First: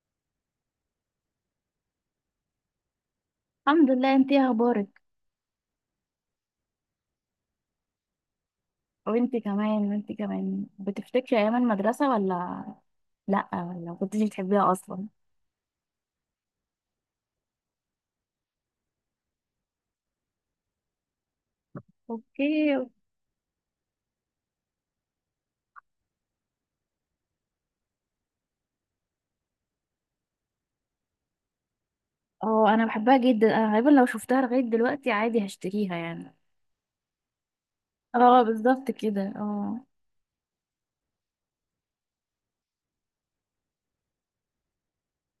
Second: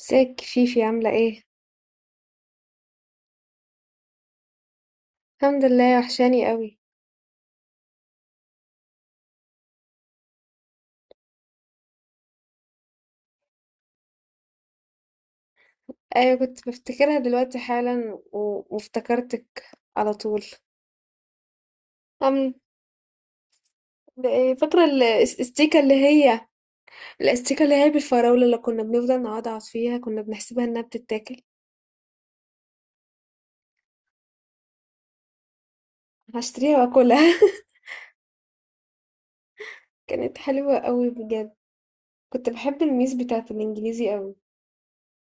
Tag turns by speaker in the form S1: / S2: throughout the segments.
S1: ازيك فيفي عاملة ايه؟
S2: الحمد لله. انت ايه اخبارك؟
S1: الحمد لله، وحشاني قوي.
S2: وانت كمان وانت كمان بتفتكري ايام المدرسه ولا؟ لا ولا كنتي بتحبيها اصلا؟
S1: ايوه، كنت بفتكرها دلوقتي حالا و... وافتكرتك على طول. أم...
S2: اوكي.
S1: ده إيه، فاكرة الاستيكة اللي هي بالفراولة اللي كنا بنفضل نقعد فيها، كنا بنحسبها انها بتتاكل.
S2: اه انا بحبها جدا، انا غالبا لو شفتها لغايه دلوقتي عادي هشتريها يعني.
S1: هشتريها واكلها.
S2: اه بالظبط كده، اه.
S1: كانت حلوة قوي بجد. كنت بحب الميس بتاعة الانجليزي قوي،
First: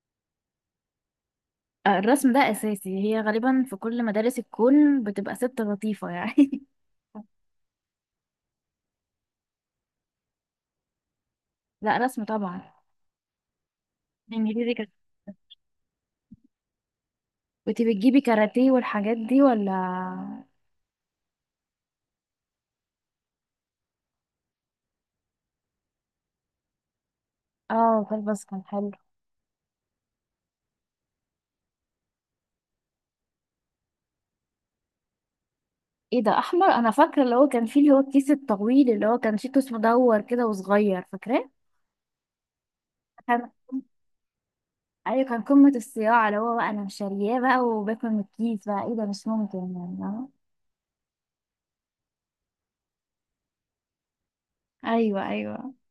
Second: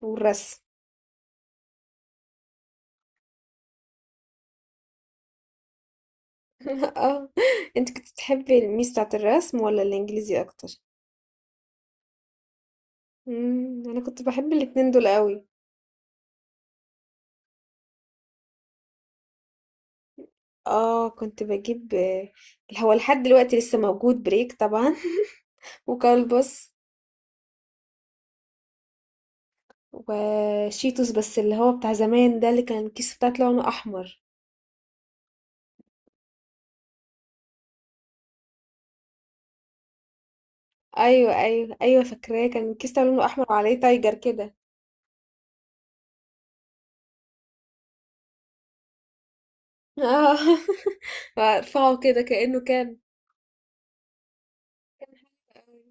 S1: والرسم.
S2: الرسم ده اساسي، هي غالبا في كل مدارس الكون بتبقى ست لطيفه يعني.
S1: اه، انت كنت بتحبي الميس بتاعة الرسم ولا الانجليزي اكتر؟
S2: لا، رسم طبعا.
S1: مم، انا كنت بحب
S2: انجليزي
S1: الاتنين
S2: كانت
S1: دول قوي.
S2: كنت بتجيبي كاراتيه والحاجات دي ولا؟
S1: اه كنت بجيب. هو لحد دلوقتي لسه موجود بريك طبعا. وكلبس
S2: اه كلبس كان حلو.
S1: وشيتوس، بس اللي هو بتاع زمان ده، اللي كان الكيس بتاعته لونه احمر.
S2: ايه ده، احمر؟ انا فاكره اللي هو كان فيه، اللي هو الكيس الطويل اللي هو كان شيتوس مدور كده وصغير،
S1: ايوه
S2: فاكراه؟
S1: ايوه ايوه، فاكراه. كان الكيس بتاعه لونه احمر
S2: كان.
S1: وعليه تايجر كده.
S2: ايوه كان قمه الصياعه، اللي هو بقى انا شارياه بقى وباكل من الكيس بقى، ايه ده مش ممكن يعني، فاهمة؟
S1: اه. ارفعه كده كأنه كان
S2: ايوه ايوه.
S1: حلو.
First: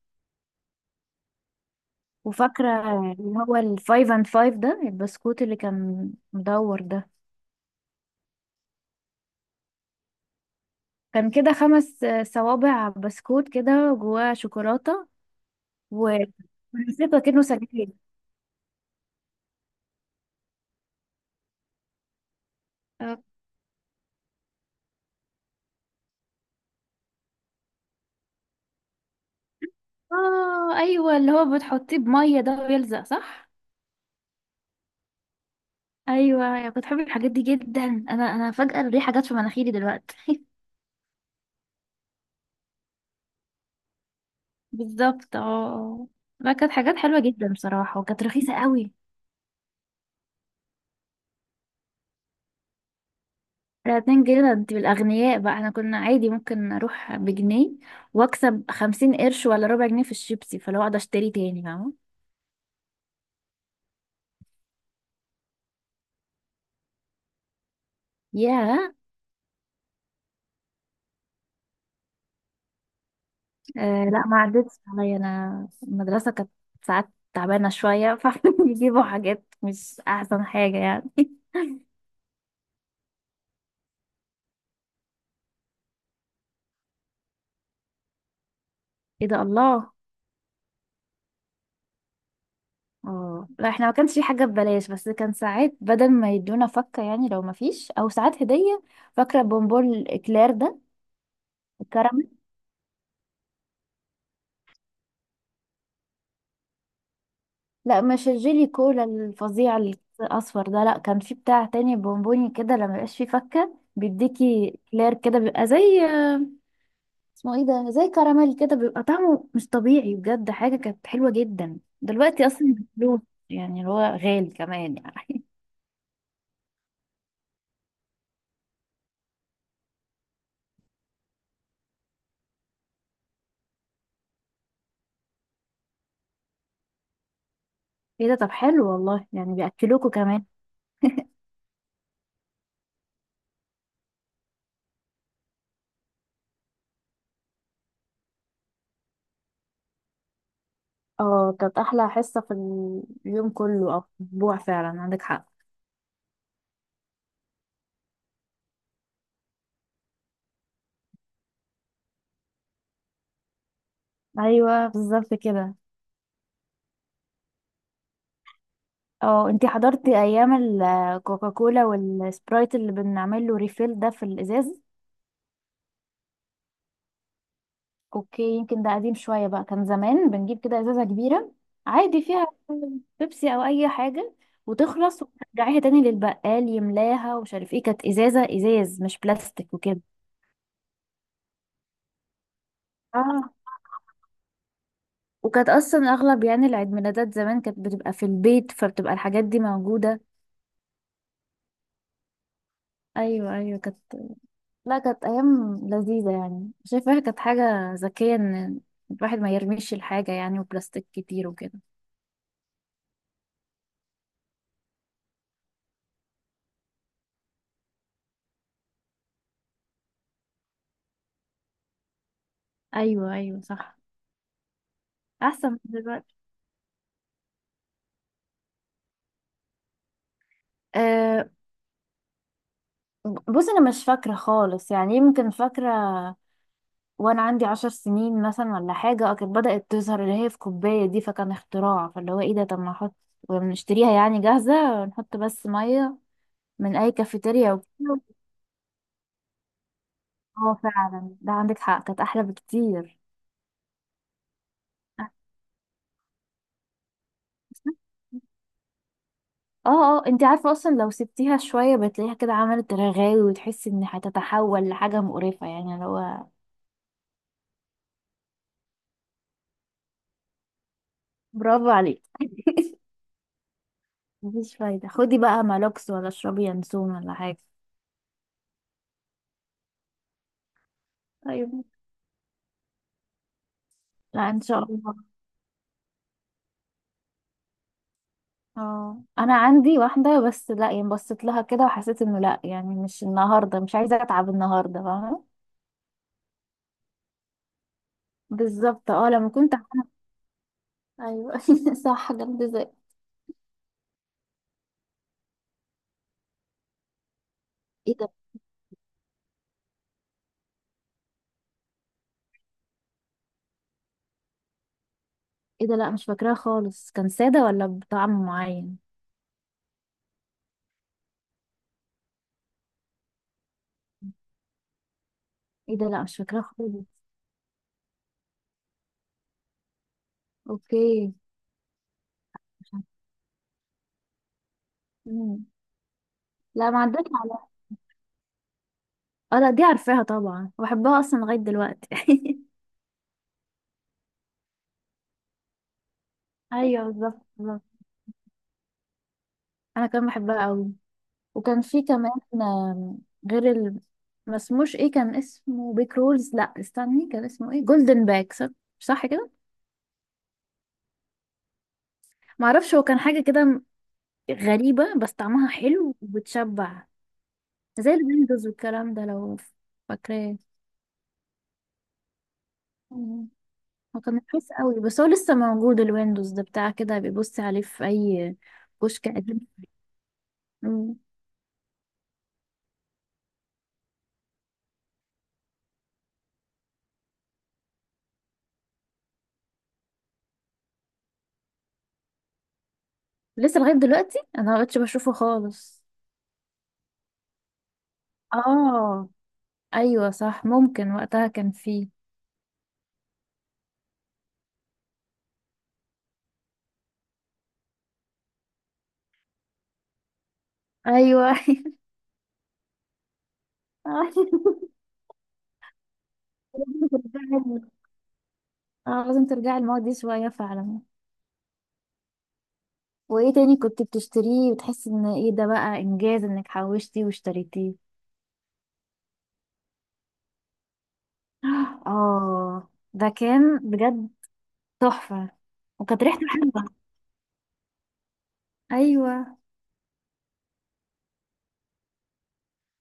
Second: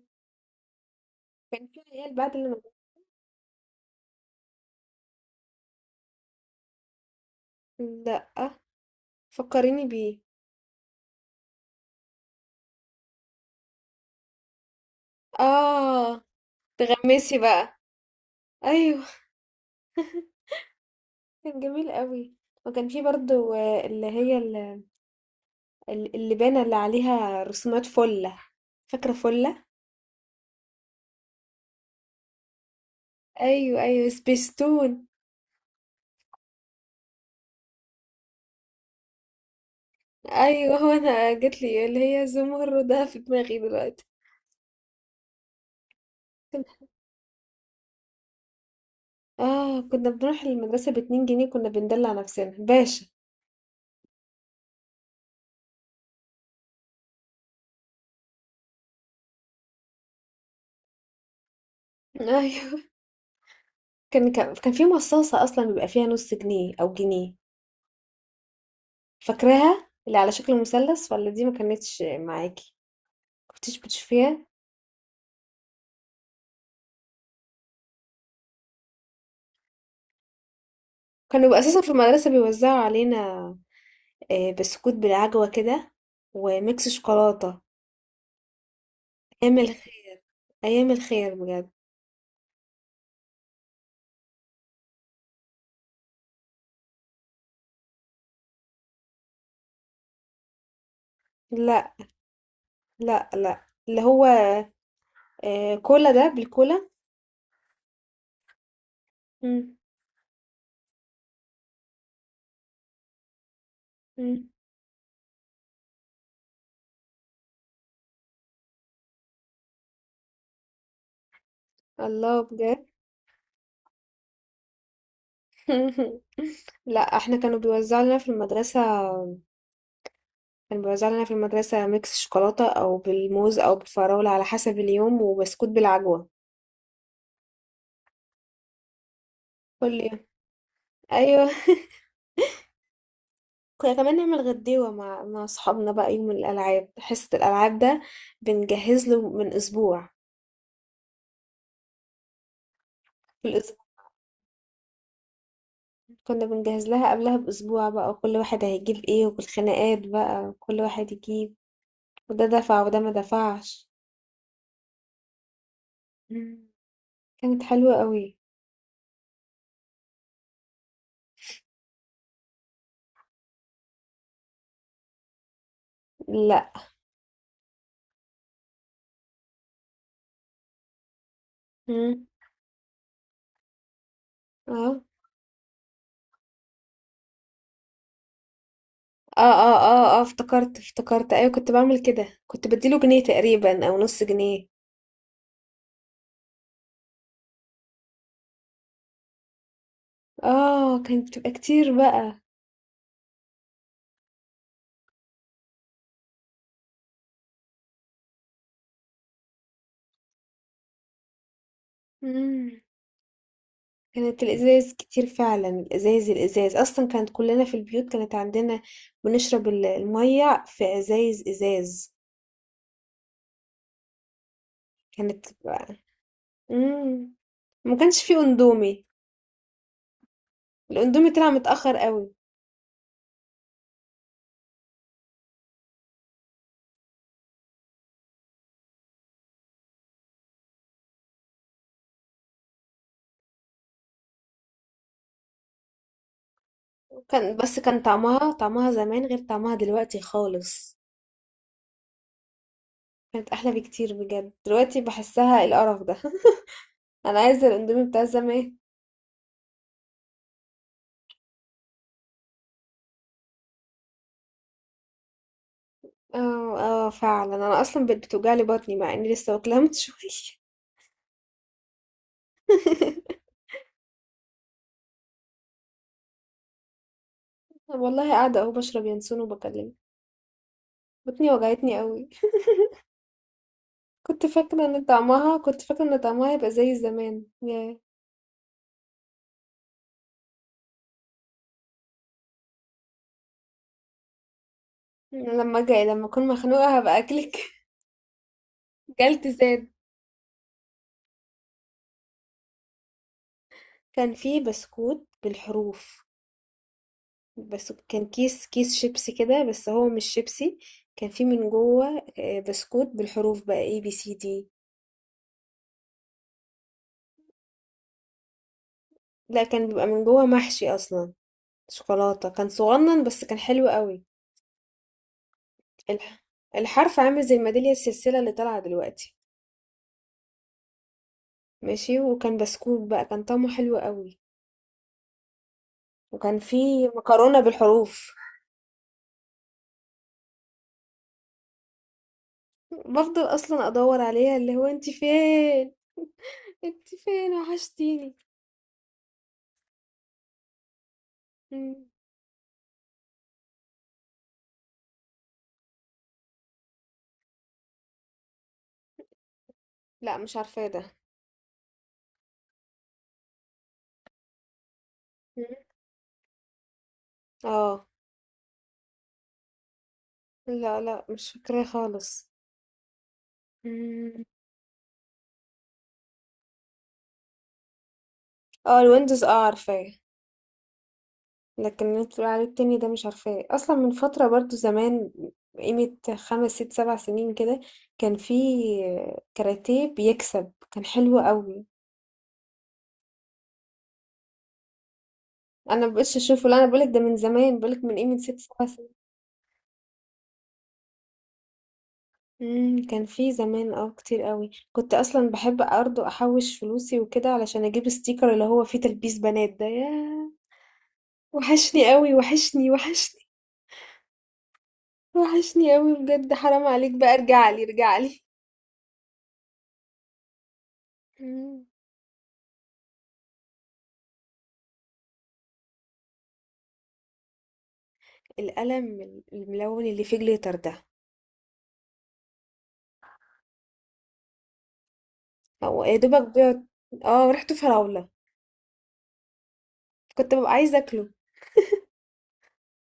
S1: كان في عيال بعد اللي ما-
S2: وفاكره اللي هو الفايف اند فايف ده، البسكوت اللي كان مدور ده؟
S1: لا، فكريني بيه.
S2: كان كده خمس صوابع بسكوت كده جواه شوكولاته.
S1: اه
S2: ونسيته
S1: تغمسي
S2: كأنه
S1: بقى.
S2: سجاير.
S1: ايوه كان جميل قوي. وكان في
S2: آه،
S1: برضو اللي هي اللبانة اللي عليها رسومات فلة، فاكرة فلة.
S2: اه ايوه، اللي هو بتحطيه بميه ده، ويلزق، صح؟
S1: ايوه ايوه، سبيستون.
S2: ايوه، يا كنت بحب الحاجات دي جدا، انا فجأة الريحة جت في مناخيري دلوقتي.
S1: ايوه، هو انا جت لي اللي هي زمردة في دماغي دلوقتي.
S2: بالظبط اه. ما كانت حاجات حلوة جدا بصراحة، وكانت رخيصة قوي.
S1: اه كنا بنروح المدرسة ب2 جنيه، كنا بندلع نفسنا باشا.
S2: ده 2 جنيه؟ ده انت بالاغنياء بقى، احنا كنا عادي ممكن اروح بجنيه واكسب 50 قرش ولا ربع جنيه في الشيبسي، فلو اقعد اشتري تاني، فاهمة؟
S1: ايوه كان في مصاصة اصلا بيبقى فيها نص جنيه او جنيه،
S2: ياه.
S1: فاكراها اللي على شكل مثلث. ولا دي ما كانتش معاكي، كنتش
S2: آه لا، ما
S1: بتشوفيها؟
S2: عدتش عليا، انا المدرسة كانت ساعات تعبانة شوية فبيجيبوا حاجات مش احسن حاجة يعني.
S1: كانوا بيبقوا اساسا في المدرسة بيوزعوا علينا بسكوت بالعجوة كده، وميكس شوكولاتة.
S2: ايه ده،
S1: أيام
S2: الله!
S1: الخير، أيام الخير بجد.
S2: اه لا، احنا ما كانش في حاجة ببلاش، بس كان ساعات بدل ما يدونا فكة يعني لو ما فيش، او ساعات هدية. فاكرة بونبون الاكلير ده؟
S1: لا
S2: الكراميل؟
S1: لا لا، اللي هو آه كولا ده، بالكولا.
S2: لا مش الجيلي كولا
S1: مم.
S2: الفظيع الاصفر ده، لا كان في بتاع تاني بونبوني كده لما يبقاش فيه فكة
S1: مم.
S2: بيديكي كلير كده، بيبقى زي، اسمه ايه ده، زي كراميل كده، بيبقى طعمه مش طبيعي بجد، حاجة كانت حلوة جدا
S1: الله،
S2: دلوقتي اصلا
S1: بجد.
S2: بفلوس، يعني اللي هو غالي كمان يعني.
S1: لا، احنا كانوا بيوزعوا لنا في المدرسة، كانوا بيوزعوا لنا في المدرسة ميكس شوكولاتة أو بالموز أو بالفراولة على حسب اليوم، وبسكوت بالعجوة
S2: ايه ده، طب حلو والله، يعني
S1: كل
S2: بيأكلوكوا
S1: يوم.
S2: كمان.
S1: أيوه. كنا كمان نعمل غديوة مع أصحابنا بقى يوم الألعاب، حصة الألعاب ده بنجهز له من أسبوع.
S2: اه، كانت احلى حصة في اليوم كله او في الاسبوع فعلا، عندك حق.
S1: كنا بنجهز لها قبلها بأسبوع بقى، وكل واحد هيجيب ايه، والخناقات بقى كل واحد يجيب، وده دفع وده ما دفعش.
S2: ايوه بالظبط كده.
S1: مم. كانت حلوة قوي.
S2: اه انتي حضرتي ايام الكوكاكولا والسبرايت اللي بنعمل له ريفيل ده في الازاز؟
S1: لا.
S2: اوكي، يمكن ده قديم شوية بقى، كان زمان بنجيب كده ازازة كبيرة عادي
S1: مم.
S2: فيها بيبسي او اي حاجة،
S1: اه
S2: وتخلص وترجعيها تاني للبقال يملاها ومش عارف ايه، كانت ازازة ازاز مش
S1: اه اه
S2: بلاستيك وكده.
S1: اه اه، افتكرت ايوه، كنت بعمل كده، كنت بديله جنيه
S2: اه.
S1: تقريبا او نص جنيه.
S2: وكانت اصلا اغلب يعني العيد ميلادات زمان كانت بتبقى في البيت، فبتبقى الحاجات دي موجودة.
S1: اه كانت بتبقى كتير بقى.
S2: ايوه ايوه كانت. لا كانت ايام لذيذه يعني، شايفاها كانت حاجه ذكيه ان الواحد ما يرميش الحاجه يعني، وبلاستيك كتير وكده.
S1: مم. كانت الازاز كتير فعلا، الازاز اصلا كانت كلنا في البيوت كانت عندنا، بنشرب المية في ازايز ازاز.
S2: ايوه ايوه صح.
S1: كانت.
S2: احسن من دلوقتي.
S1: إمم. ما كانش في أندومي، الأندومي طلع
S2: أه.
S1: متأخّر أوي.
S2: بص انا مش فاكره خالص يعني، يمكن فاكره وانا عندي 10 سنين مثلا ولا حاجه. كانت بدات تظهر اللي هي في كوبايه دي، فكان اختراع، فاللي هو ايه ده، طب ما نحط ونشتريها يعني جاهزه، ونحط بس ميه من اي كافيتيريا
S1: بس كان
S2: وكده.
S1: طعمها زمان غير طعمها دلوقتي
S2: اه
S1: خالص.
S2: فعلا ده عندك حق، كانت احلى بكتير.
S1: كانت أحلى بكتير بجد، دلوقتي باحسّها القرف ده. أنا عايزة الأندومي بتاع زمان.
S2: اه اه، انت عارفة اصلا لو سبتيها شوية بتلاقيها كده عملت رغاوي، وتحسي ان هتتحول لحاجة مقرفة يعني اللي هو.
S1: آه، آه فعلًا، أنا أصلًا بقت بتوجع لي بطني مع إني لسه واكلاها من شوية.
S2: برافو عليك. مفيش فايدة، خدي بقى مالوكس ولا اشربي ينسون ولا حاجة.
S1: والله قاعدة أهو باشرب ينسون وباكلمِك، بطني
S2: ايوه.
S1: وجعتني أوي. كنت
S2: لا ان شاء
S1: فاكرة إن
S2: الله.
S1: طعمها كنت فاكرة إن طعمها هيبقى زي زمان، ياه!
S2: اه انا عندي واحدة بس، لا يعني بصيت لها كده وحسيت انه لا، يعني مش النهاردة، مش عايزة اتعب النهاردة، فاهمة؟
S1: أنا لمّا أكون مخنوقة هابقى أكلِك.
S2: بالظبط اه،
S1: كلت
S2: لما كنت
S1: زاد.
S2: ايوه. صح، جنب زي.
S1: كان فيه بسكوت بالحروف، بس
S2: ايه
S1: كان
S2: ده.
S1: كيس شيبسي كده، بس هو مش شيبسي. كان فيه من جوه بسكوت بالحروف بقى، ABCD.
S2: ايه ده، لا مش فاكراها خالص، كان سادة ولا بطعم معين؟
S1: لا كان بيبقى من جوه محشي اصلا شوكولاتة، كان صغنن بس كان حلو قوي.
S2: ايه ده، لا مش
S1: الح-
S2: فاكراها خالص.
S1: الحرف عامل زي الميدالية السلسلة اللي طالعة دلوقتي.
S2: اوكي.
S1: ماشي. وكان بسكوت بقى كان طعمه حلو قوي.
S2: مم.
S1: وكان
S2: لا ما
S1: فيه
S2: عدتش
S1: مكرونة
S2: على.
S1: بالحروف.
S2: اه لا، دي عارفاها طبعا وبحبها اصلا لغايه دلوقتي.
S1: بفضل اصلا ادور عليها، اللي هو انت فين؟
S2: ايوه
S1: انت
S2: بالظبط
S1: فين؟
S2: بالظبط.
S1: وحشتيني.
S2: انا كمان بحبها قوي. وكان في
S1: مم.
S2: كمان غير ال... ما اسموش ايه، كان اسمه بيك رولز، لا استني كان اسمه ايه، جولدن باك، صح، صح كده.
S1: لا، مش عارفاه ده.
S2: ما اعرفش، هو كان حاجه كده غريبه، بس
S1: مم.
S2: طعمها حلو وبتشبع،
S1: اه
S2: زي الويندوز والكلام ده، لو فاكراه.
S1: لا لا، مش فاكراه خالص.
S2: مم. هو كان
S1: مم.
S2: رخيص قوي، بس هو لسه موجود الويندوز ده، بتاع كده بيبص عليه في اي
S1: اه
S2: كشك
S1: الويندوز،
S2: قديم.
S1: اه عارفاه.
S2: مم.
S1: لكن اللي انت بتقول عليه التاني ده مش عارفاه اصلا، من فترة برضو زمان، قيمة 5 6 7 سنين كده. كان في كاراتيه بيكسب، كان حلو قوي.
S2: لسه لغاية دلوقتي انا ما بقتش بشوفه خالص.
S1: انا مبقتش اشوفه، لا انا بقولك ده من زمان، بقولك من قيمة 6 7 سنين.
S2: اه ايوه صح، ممكن وقتها كان فيه.
S1: مم، كان في زمان كتير قوي، كنت اصلا بحب برضه احوش فلوسي وكده علشان اجيب ستيكر اللي هو فيه تلبيس بنات ده، ياه.
S2: ايوه.
S1: وحشني قوي، وحشني، وحشني. وحشني أوي بجد، حرام
S2: لازم
S1: عليك بقى، ارجعلي،
S2: ترجعي.
S1: ارجعلي.
S2: اه لازم ترجعي الماضي دي شوية فعلا.
S1: مم.
S2: وايه تاني كنت بتشتريه وتحسي ان ايه ده بقى انجاز انك حوشتي واشتريتيه؟
S1: القلم الملون اللي فيه جليتر ده،
S2: اه، ده كان بجد تحفة.
S1: هو يا
S2: وكانت ريحته
S1: دوبك بيقعد.
S2: حلوة.
S1: اه ريحته فراولة،
S2: ايوه.
S1: كنت ببقى عايزة اكله.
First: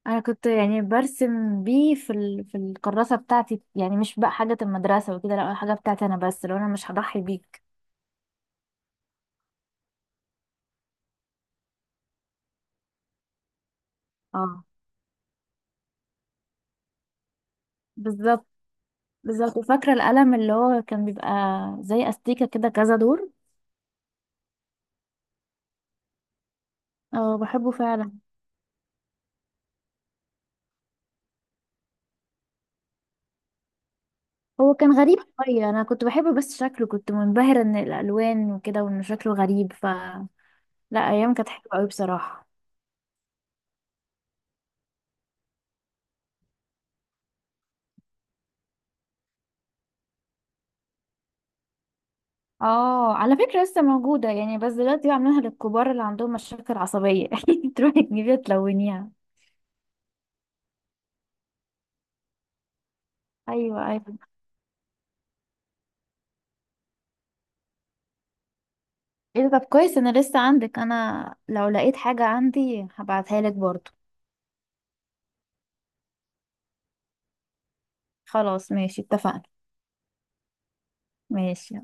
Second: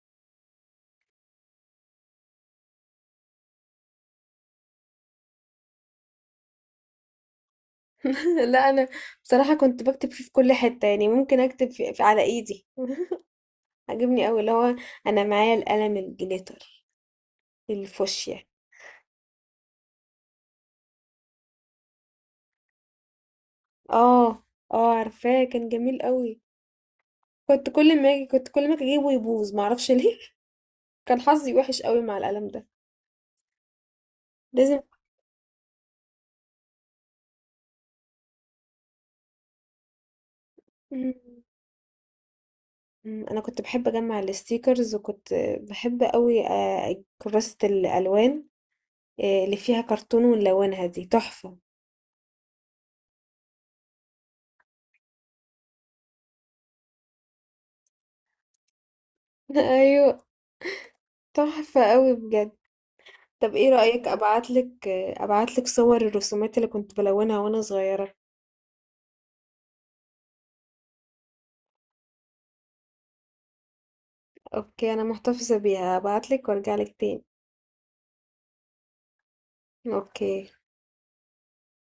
S2: انا كنت يعني برسم بيه في في الكراسه بتاعتي يعني، مش بقى حاجه المدرسه وكده، لا حاجه بتاعتي انا بس، لو انا مش هضحي بيك.
S1: لا انا بصراحة كنت بكتب فيه في كل حتة، يعني ممكن اكتب في على ايدي. عجبني قوي اللي
S2: اه
S1: هو، انا معايا القلم الجليتر الفوشيا.
S2: بالظبط بالظبط. وفاكره القلم اللي هو كان بيبقى زي استيكه كده، كذا دور.
S1: اه اه عارفاه، كان جميل قوي.
S2: اه
S1: كنت
S2: بحبه
S1: كل ما
S2: فعلا.
S1: اجي كنت كل ما أجي اجيبه يبوظ، معرفش ليه. كان حظي وحش قوي مع القلم ده.
S2: هو كان غريب شويه، انا كنت بحبه بس شكله كنت منبهره ان الالوان وكده، وان شكله غريب، لا ايام
S1: لازم.
S2: كانت حلوه قوي بصراحه.
S1: مم، انا كنت بحب اجمع الستيكرز، وكنت بحب قوي كراسة الالوان، اللي فيها كرتون ونلونها دي تحفة.
S2: اه على فكره لسه موجوده يعني، بس دلوقتي بعملها للكبار اللي عندهم مشاكل عصبيه، تروحي تجيبيها تلونيها.
S1: ايوه تحفة قوي بجد. طب ايه
S2: ايوه
S1: رأيك
S2: ايوه،
S1: ابعتلك صور الرسومات اللي كنت بلونها وانا صغيرة.
S2: ايه ده طب كويس، انا لسه عندك، انا لو لقيت حاجة عندي هبعتها لك برضو.
S1: اوكي، انا محتفظة بيها، ابعتلك وارجعلك تاني.
S2: خلاص ماشي اتفقنا.
S1: اوكي.
S2: ماشي.